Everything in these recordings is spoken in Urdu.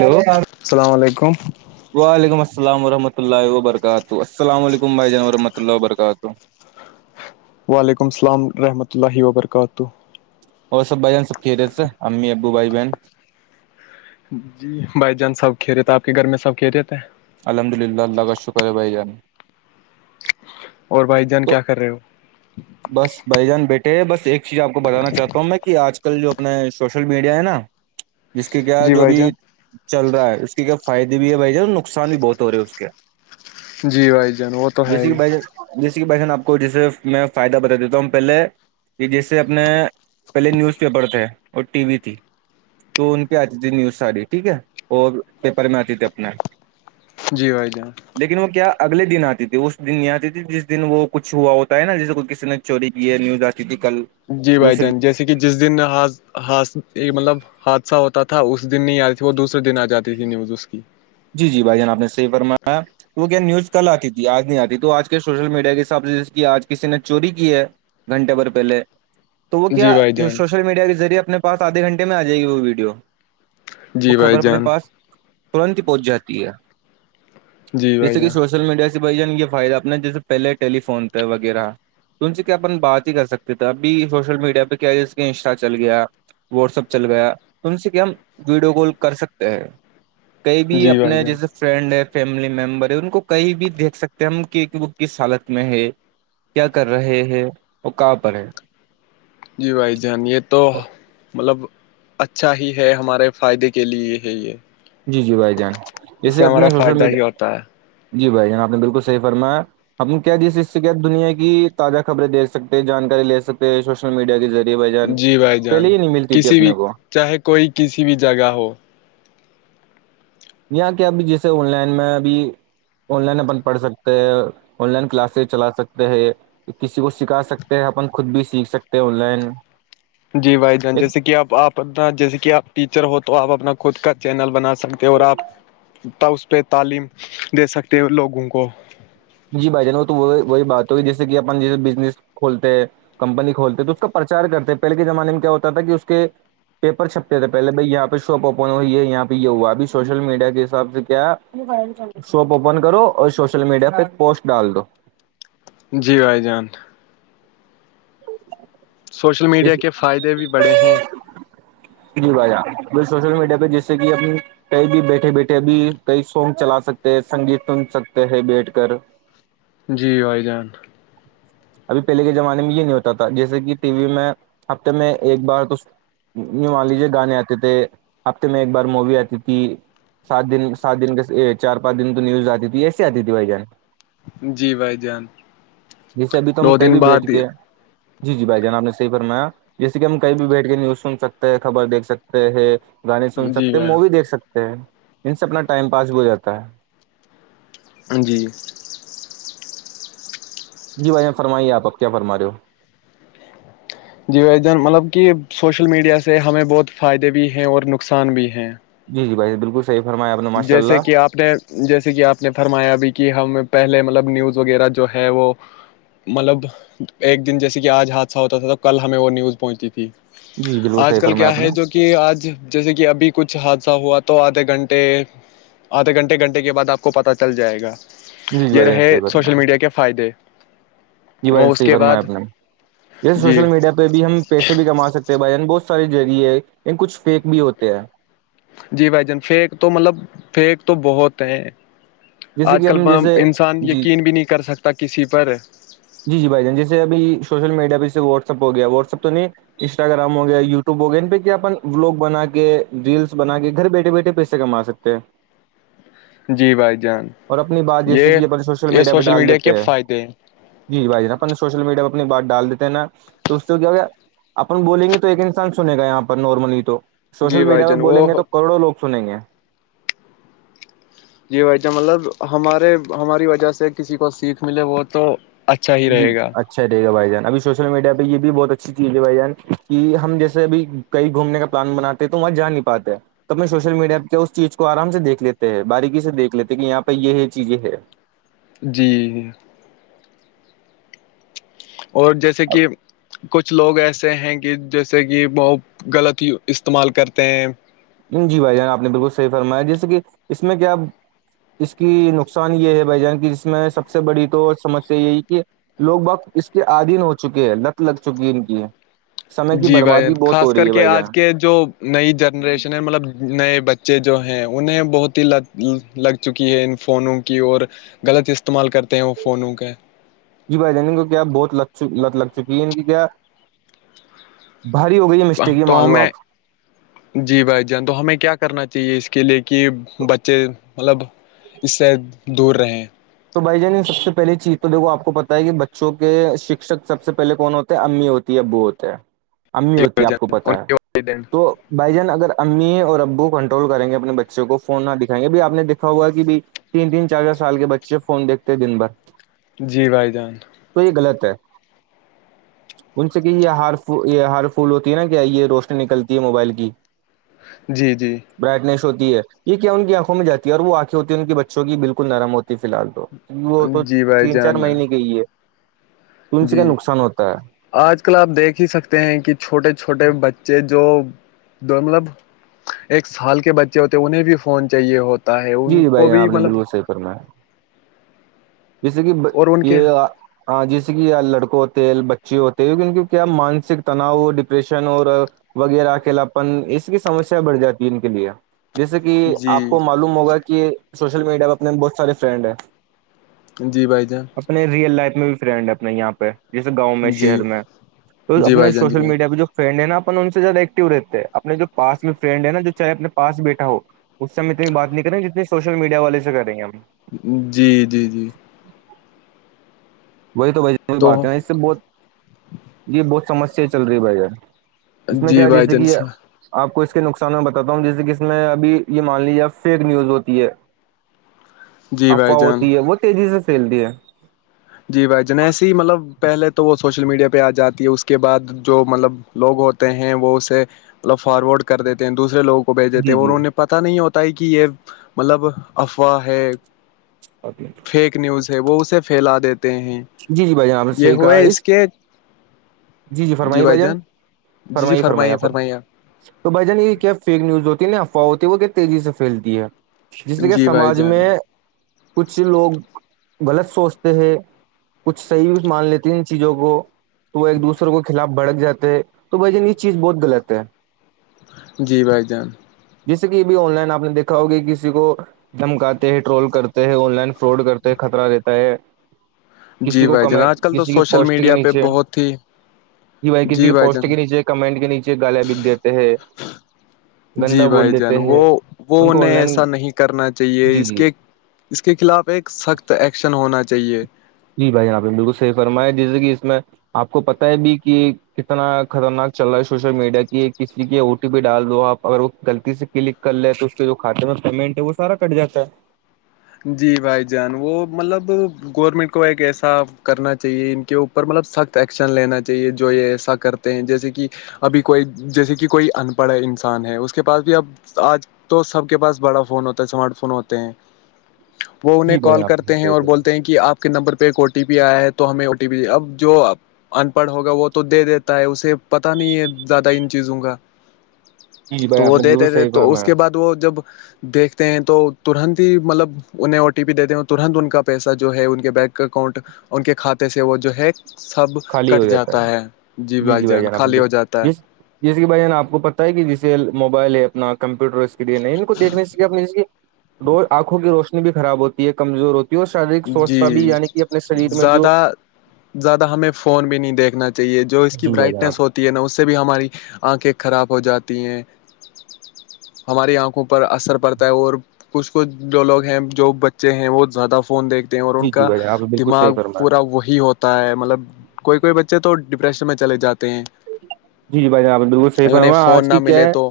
ہیلو السلام علیکم وعلیکم السلام ورحمۃ اللہ وبرکاتہ السلام علیکم بھائی جان وورحمۃ اللہ و برکاتہ وعلیکم السلام ورحمۃ اللہ وبرکاتہ اور سب بائی س کھی رہے تھ امی ابو بھائی بہن جی بھائی جان سب کہ رہے تھ آپ کے گھر میں سب کہ رہے تھ ہیں الحمد للہ اللہ کا شکر ہے بائی جان اور بھائی جان تو کیا کر رہے ہو بس بھائی جان بیٹھے ہیں بس ایک چیز آپ کو بتانا چاہتا تو کہ آج کل جو اپنے سوشل میڈیا ہے نا جس کے کیا جی جو بھائی ابھی جان چل رہا ہے اس کے کیا فائدے بھی ہے بھائی جان نقصان بھی بہت ہو رہے ہے اس کے جی بھائی جان وہ تو ہے ہی جس کی پہچان آپ کو جیسے میں فائدہ بتا دیتا ہوں پہلے کہ جیسے اپنے پہلے نیوز پیپر تھے اور ٹی وی تھی تو ان کی آتی تھی نیوز سااریی ٹھیک ہے اور پیپر میں آتی تھی اپنے جی بھائی جان لیکن وہ کیا اگلے دن آتی تھی اس دن نہیں آتی تھی جس دن وہ کچھ ہوا ہوتا ہے نا جسے کچھ کس نے چوری کی ہے نیوز آتی تھی کل جی بھائی دوسرے جان جیسے کہ جس دنث مطلب حادثہ ہوتا تھا اس دن نہیں آی تھی وہ دوسرے دن آ جاتے ی نیوزز کی جی جی بھائی جان آپ نے صحیح فرمایا تو وہ کیا نیوز کل آتی تھی آج نہیں آتی تو آج کے سوشل میڈیا کے حساب سے ج کی آج کسی نے چوری کی ہے گھنٹے بر پہلے تو وہ کیا جی بھائی جان سوشل میڈیا کے ذریعے اپنے پاس آدے گھنٹے میں آ جائے گی وہ ویڈیو جی وہ بھائی خبر اپنے جان پاس ترنت ہی پہنچ جاتی ہے جی بھائی جیسے کہ جان سور سوشل میڈیا سے بھائی جان یہ فائدہ اپنا جیسے پہلے ٹیلیفون پہ وغیرہ ت سے کیا اپن بات ہی کر سکتے تھے ابھی سوشل میڈیا پہ کیا ہے اس کے انسٹا چل گیا واٹسپ چل گیا تو ان سے کیا ہم ویڈیو کال کر سکتے ہیں کئی بھی جی بھائی اپنے جان جیسے فرینڈ ہے فیملی ممبر ہے ان کو کہیں بھی دیکھ سکتے ہیں ہم کہ وہ کس حالت میں ہے کیا کر رہے ہیں اور کہاں پر ہیں جی بھائی جان یہ تو مطلب اچھا ہی ہے ہمارے فائدے کے لیے ہے یہ جی جی بھائی جان اس جے سے ہمارا اپنے سوشل فائدہ میڈیا ہی ہوتا ہے جی بھائی جان آپ نے بالکل صحیح فرمایا ہم کیا جس حص سے کیا دنیا کی تازہ خبر دیکھ سکتے ہیں جانکاری لے سکتے ہیں سوشل میڈیا کے ذریعے بھجن جی بھائی پہلے جان ہی نہیں ملتی تھی کسی بھی اپنے کو چاہے کوئی کسی بھی جگہ ہو یہاں کے ابھی جیسے آن لائن میں ابھی آن لائن اپن پڑھ سکتے ہیں آن لائن کلاسز چلا سکتے ہے کسی کو سکھا سکتے ہیں اپن خود بھی سیکھ سکتے ہیں آن لائن جی بھائی جان ایک جیسے کہ آپ آپ پ جیسے کہ آپ ٹیچر ہو تو آپ اپنا خود کا چینل بنا سکتے ہو اور آپ ت اس پہ تعلیم دے سکتے ہو لوگوں کو جی بھائی جان وہ تو وہی بات ہو جیسے کہ اپن جیس بزنس کھولتے ہیں کمپنی کھولتے تو اس کا پرچار کرتے ہیں پہلے کے زمانے میں کیا ہوتا تھا کہ اس کے پیپر چھپتے تھے پہلے بھائی یہاں پہ شاپ اوپن ہوئی ہے یہاں پہ یہ ہوا اب سوشل میڈیا کے حساب سے کیا شاپ اوپن کرو اور سوشل میڈیا پہ ایک پوسٹ ڈال دو جی بھائی جان سوشل اس میڈیا کے فائدے بھی بڑے ہیں جی بجہ ب سوشل میڈیا پہ جس سے کہ اپنی کئی بھی بیٹھے بیٹھے اب کئی سونگ چلا سکتے ہیں سنگیت سن سکتے ہیں بیٹھ کر جی بھائی جان ابھی پہلے کے زمانے میں یہ نہیں ہوتا تھا جیسے کہ ٹی وی میں ہفتے میں ایک بار تو نیو مان لیجیے گانے آتے تھے ہفتے میں ایک بار مووی آتی تھی سات دن سات دن چار پانچ دن تو نیوز آتی تھی ایسیے آتی تھی بھائی جان جی بھائی جان جیسے ابھی تو ہم دو کہیں دن بھی بیٹھ بعد کے جی جی بھائی جان آپ نے صحی فرمایا جیسے کہ ہم کہیں بھی بیٹھ کے نیوز سن سکتے ہیں خبر دیکھ سکتے ہیں گانے سن جی سکتے ہیں مووی بھائی دیکھ سکتے ہیں ان سے اپنا ٹائم پاس بھی ہو جاتا ہے جی جی بھائیان فرمائیے آپ آپ کیا فرما رہے ہو جی مطلب کہ سوشل میڈیا سے ہمیں بہت فائدے بھی ہیں اور نقصان بھی ہیں جی جی بائی بالکل سی فرمیاپ نے ماشاء جیسے اللہ کہ آپ اپنے جیسے کہ آپ نے فرمایا بھی کہ ہم پہلے مطلب نیوز وغیرہ جو ہے وہ مطلب ایک دن جیسے کہ آج حادثہ ہوتا تھا تو کل ہمیں وہ نیوز پہنچتی تھی جی بالکل آج صحیح کل فرمایا کیا آپ ہے نے جو کہ آج جیسے کہ ابھی کچھ حادثہ ہوا تو آدھے گھنٹے آدھے گھنٹے گھنٹے کے بعد آپ کو پتا چل جائے گا جی جی یہ بھائی جان رہے صحیح فرمایا سوشل میڈیا کے فائدے جی بھائی وہ اس صحیح کے بعد جی توبھی ہم پیسے بھی کما سکتے ہیں بھائیان بہت سارے ذریعےن کچھ فیک بھی ہوتے ہیں جی بھائی جان فیک تو مطلب فیک تو بہت ہیں جیسے آج کہ کل ہم جیسے انسان جی یقین بھی نہیں کر سکتا کسی پر جی جی بھائی جان جیے ابھیوشل میڈیا بھی ج سے واٹسپ گیا واٹس ایپ تو نہیں انسٹاگرام ہو گیا یوٹیوب ہو گیا ان پہ کیا اپن ولاگ بنا کے ریلس بنا کے گھر بیٹھے بیٹھے پی سےے کم آ سکتے ہے جی بھائی جان اور اپنی بات جیسے یہ کہن سوشل میڈیا پہ ڈال دیتے ہیں جی بھائی جا اپ سوشل میڈیا پہ اپنی بات ڈال دیتے نا تو اس کو کیا ہو گیا اپن بولیں گے تو ایک انسان سنے گا یہاں پر نارملی تو سوشل جی بھائی میڈیا پہ جان بولیں گے وہ تو کروڑوں لوگ سنیں گے جی بھائی جان مطلب ہمارے ہماری وجہ سے کسی کو سیکھ ملے وہ تو اچھا ہی جی رہے گا اچھا [unintelligible] اچھا رہے گا بھائی جان ابھی سوشل میڈیا پہ یہ بھی بہت اچھی چیز ہے بھائی جان کہ ہم جیسے اھی کہئی گھومنے کا پلان بنے ہیں تو وہاں جا نہیں پاتے تو اپنے سوشل میڈیا پہ کیا اس چیز کو آرام سے دیکھ لیتے ہیں باریکی سے دیکھ لیتے کہ یہاں پہ یہ چیز یہ ہے جی جی اور جیسے کہ کچھ لوگ ایسے ہیں کہ جیسے کہ وہ غلط ہی استعمال کرتے ہیں جی بھائی جان آپ نے بالکل صحیح فرمایا جیسے کہ اس میں کیا اس کی نقصان یہ ہے بھائی جان کی جس میں سب سے بڑی تو سمسیا یہی کہ لوگ بہت اس کے آدھیین ہو چکے ہیں لت لگ چکی ہے ان کی سمے کی جی بھائی ج بربادی بہت خاص ہو رہی کر ہے کے بھائی آج جان کے جو نئی جنریشن ہے مطلب نئے بچے بچے جو ہیں انہیں بہت ہی لت لگ چکی ہے ان فونوں کی اور غلط استعمال کرتے ہیں وہ فونوں کے جی بھائی جان کو کیا بہت لت لت لگ چکی ہے ان کی کیا بھاری ہو گئی مسٹیک یہ تو مان لو ہمیں آپ جی بھائی جان تو ہمیں کیا کرنا چاہیے اس کے لیے کہ بچے مطلب اس سے دور رہیں تو بھائی جان سب سے پہلی چیز تو دیکو آپ کو پت ہے کہ بچوں کے شکشک سب سے پہلے کون ہوتے ہیں امی ہوتے ابو ہوتے ہیں امی جی ہوتی ہے بھائی آپ کو جان پتا ان ہے کے والدین تو بھائی جان اگر امی اور ابو کنٹرول کریں گے اپنے بچوں کو فون نہ دکھائیں گے بھی آ نے دیککھا ہوا کہ بھی تین تین چار چار سال کے بچے فون دیکھتے دن بھر جی بھائی جان تو یہ غلط ہے ان سے کہ یہ ہار یہ ہار پھول ہوتی ہے نا کیا یہ روشنی نکلتی ہے موبائل کی جی جی برائٹنیس ہوتی ہے یہ کیا ان کی آنکھوں میں جاتی ہے اور وہ آنکھیں ہوتی ہیں ان کے بچوں کی بالکل نرم ہوتی ہے فی الال تو وہ تو جی بھائی تین چار جان مہینے کے ہی ہے ت سے جی کیا نقصان ہوتا ہے آج کل آپ دیکھ ہی سکتے ہیں کہ چھوٹے چھوٹے بچے جو دو مطلب ایک سال کے بچے ہوتے انہیں بھی فون چاہیے ہوتا ہو ہے ان کو بھی مطلب کر میں ہے جیسے کہ اور ان کے یہ ہاں جیسے کہ لڑکوں ہوتے ہیں بچے ہوتے کیونک کیا مانسک تناؤ ڈپریشن اور وغیرہ اکیلاپن اس کی سمسیا بڑھ جاتی ہے ان کے لیے جیسے کہ جی آپ کو معلوم ہوگا کہ سوشل میڈیا پہ اپنے بہت سارے فرینڈ ہیں جی بھائی جان اپنے ریئل لائف میں بھی فرینڈ ہے اپنے یہاں پہ جیسے گاؤں میں جی شہر میں تو جی اپنے بھائی جان جی سوشل بھائی میڈیا پہ جو فرینڈ ہے نا اپن ان سے زیادہ ایکٹو رہتے ہیں اپنے جو پاس میں فرینڈ ہے نا جو چاہے اپنے پس بیٹا ہو اس سے ہم اتنی بات نہیں کریں گے جتنی سوشل میڈیا والے سے کر رہیں ہیں ہم جی جی جی وہی تو بھ بھی بات ہے ن اس سے بہت یہ بہت سمسیا چل رہی ہے بھائی اس میں جی کیا بھائی جیسے کہ جان یہ آپ کو اس کے نقصان میں بتاتا ہوں جیسے کہ اس میں اب یہ مان لیجے فیک نیوز ہوتی ہے جی بھائی افواہ جان ہوتی ہے وہ تیزی سے پھیلتی ہے جی بھائی جنیسی ہی مطلب پہلے تو وہ سوشل میڈیا پہ آ جاتی ہے اس کے بعد جو مطلب لوگ ہوتے ہیں وہ اسے مطلب فارورڈ کر دیتے ہیں دوسرے لوگ کو بھیج دیتے جی اور جی انہیں پت نہیں ہوتا ہے کہ یہ مطلب افواہ ہے اپی پیک نیوز ہے وہ اسے پھیلا دیتے ہیں جی جی بھائی آاںپ نے یہ صحیح کہا ہوئے اس کے جی جی فرمائی بھائی بھجان جان جی جی فرمائی فرمائی آ فرمائیے پر فرمائیے آپ تو بھائی جان یہ کیا فیک نیوز ہوتی ہے نا افواہ ہوتی ہے وہ کیا تیزی سے پھیلتی ہے جیس سے کہ جی بھائی سماج جان میں کچھ لوگ غلط سوچتے ہیں کچھ صحیح مان لیتے ان چیزوں کو تو وہ ایک دوسرے کے خلاف بھڑک جاتے تو بھ جن یہ چیز بہت غلط ہے جی بھائی جان جس سے کہ بھی آن لائن آپ نے دیکا ہوگی کسی کو دھمکاتے ہیں ٹرول کرتے ہیں آن لائن فراڈ کرتے ہیں خطرہ دیتا ہے کسی جی کو بھائی کم جان آج کل تو کسی کے سوشل پوسٹ کے میڈیا پہ نیچے بہت ہی کی بھائی کسی جی کے پوسٹ جان کے نیچے کمنٹ کے نیچے گالیا بگ دیتے ہیں جی گندا بھائی بول جان دیتے وہ ہیں وہ ان کو انہیں آن لائن ایسا نہیں کرنا چاہیے جی اس جی کے اس کے خلاف ایک سخت ایکشن ہونا چاہیے جی بھائی یہپ نے بالکل صحی فرمایا جیسے کہ اس میں آپ کو پت ہے بھی کہ کتنا خطرناک چل رہا ہے سوشل میڈیا کی کسی کی او ٹی پی ڈال دو آپ اگر وہ غلطی سے کلک کر لے تو اس کے جو کاتے میں پیمنٹ ہے وہ سارا کٹ جاتا ہے جی بھائی جان وہ مطلب گورنمنٹ کو ایک ایسا کرنا چاہیے ان کے اوپر مطلب سخت ایکشن لینا چاہیے جو یہ ایسا کر ہیں جیسے کہ ابھی کوئی جیسے کہ کوئی ان پڑھ انسان ہے اس کے پاس بھی اب آج تو سب کے پاس بڑا فون ہوتا ہے اسمارٹ فون ہوتے ہیں وہ انہیں جی بھائی کال آپ نے کرتے ہیں صحیح اور فرمایا۔ بولتے ہیں کہ آپ کے نمبر پہ ایک او ٹی پی آیا ہے تو ہمیں او ٹی پی اب جو ان پڑھ ہوگا وہ تو دے دیتا ہے اسے پتا نہیں ہے زیادہ ان چیزوں کا جی تو بھائی آپ وہ نے دی بالکل دی تھے صحیح تو اس فرمایا کے بعد وہ جب دیکھتے ہیں تو ترنت ہی مطلب انہیں او ٹی پی دیتے ہ ترنت ان کا پیسہ جو ہے ان کے بینک اکاؤنٹ ان کے کھاتے سے وہ جو ہے سب کٹ جاتا ہے جی بھائی جان خالی ہو جاتا ہے جیسے کہ بھائی ن آپ کو پتا ہے کہ جسے موبائل ہے اپنا کمپیوٹر اسکرین ہے ان کو دیکھنے سے اپ ر آنکھوں کی روشنی بھی خراب ہوتی ہے کمزور ہوتی ہے اور شارییرک سوستھتا بھی یعنی کہ اپنے شریر میں جو زیادہ زیادہ ہمیں فون بھی نہیں دیکھنا چاہیے جو اس کی جی بھائی جناب برائٹنیس ہوتی نا اس سے بھی ہماری آنکھیں خراب ہو جاتی ہیں ہماری آنکھوں پر اثر پڑتا ہے اور کچھ کچھ جو لوگ ہیں جو بچے ہیں وہ زیادہ فون دیکھتے ہیں اور ان جی جی کا بھائی جان آپ نے بالکل صحیح دماغ فرمایا پورا وہی ہوتا ہوتا ہے مطلب کوئی کوئی بچے تو ڈپریشن میں چلے جاتے ہیں جی جی بھائی جنابپ بالکل صحیح انہیں فرما آج فون نہ کی کیا ملے ہے تو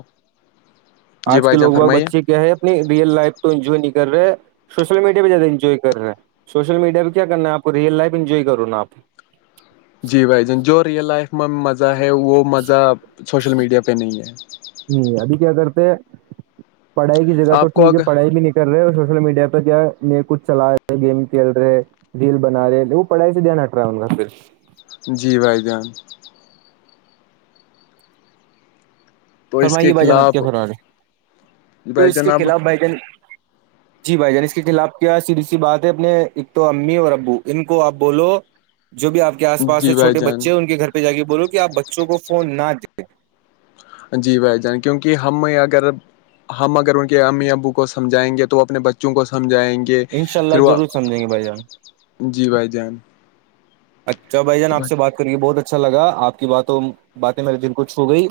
جی آج کے بھائی جان لوگ بگ فرمائیے بچے کیا ہے اپنی ریئل لائف تو انجوائے نہیں کر رہے ہے سوشل میڈیا پہ زیادہ انجوائے کر رہے ہیں سوشل میڈیا پہ کیا کرنا ہےپ کو ریل لائف انجوائے کرو نا آپ جی بھائی جان جو ریئل لائف میں مزہ ہے وہ مزہ سوشل میڈیا پہ نہیں ہے ابھی کیا کرتے ہیں پڑھائی کی جگہ تو آپ کو ٹھیک ہے اگر پڑھائی بھی نہیں کر رہے اور سوشل میڈیا پہ کیا ن کچھ چلا رہے گیم کھیل رہے ریل بنا رہے ا وہ پڑاائ سے دیا ن اٹراون کاا پھر جی بھائی جان تو اس فرمائیے کے بھائی جان آپ خلاف کے فرار ہے تو بھائی اس کے جان اب خلاف بھائی جان جی بھائی جان اس کے خلاف کیا سیدھی سی بات ہے اپنے ایک تو امی اور ابو ان کو آپ بولو جو بھی آپ کے آس پاس سے جی بھائی چھوٹے جان بچے ہیں ان کے گھر پہ جا کے بولو کہ آپ بچوں کو فون نہ دیں جی بھائی جان کیونکہ ہم اگر ہم اگر ان کے امی ابو کو سمجھائیں گے تو وہ اپنے بچوں کو سمجھائیں گے دیں ان شاء کہ پھر اللہ وہ ضرور سمجھیں گے بھائی جان جی بھائی جان اچھا بائی جان تو آ سے بات یہ بہت اچھا لگا آپ کی باتوں باتیں میرے دن کو چھو گئی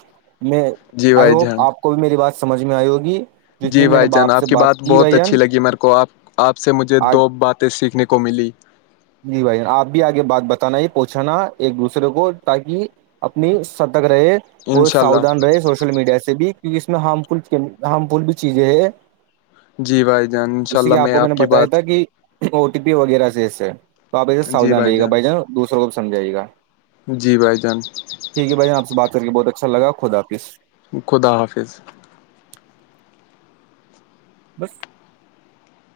میں جی آئی بھائی ہوپ جان آپ کو کو بھی میری بات سمجھ میں آئی ہوگی جتنی جی میں نے بھائی جان سے آپ کی بات بہت بھائی جان اچھی لگی میرے کو آپ آپ سے مجھے آج دو بات تو سیکھنے کو ملی جی بھائی آپ بھی آگے بات بتانا یہ پوچھانا ایک دوسرے کو تاکہ اپنی ستک رہے وہ انشاء اللہ ساوودھان رہے سوش سوشل میڈیا سے بھی کیوںکہ اس میں بھی ہارم فل ہارم فل بھی چیزیں ہے جی بھائی جان انشاء جیسے کہ اللہ آپ کو میں نے کی بتایا بات تھا کہ او ٹی پی وغیرہ سے اس سے تو آپ ای ساوودھان رہیے گا بھائی جان دوسروں کو بھی سمجھائیے گا جی بھائی جان ٹھیک ہے بھائی آپ بات کر کے بہت اچھا لگا خدا حافظ خدا حافظ بس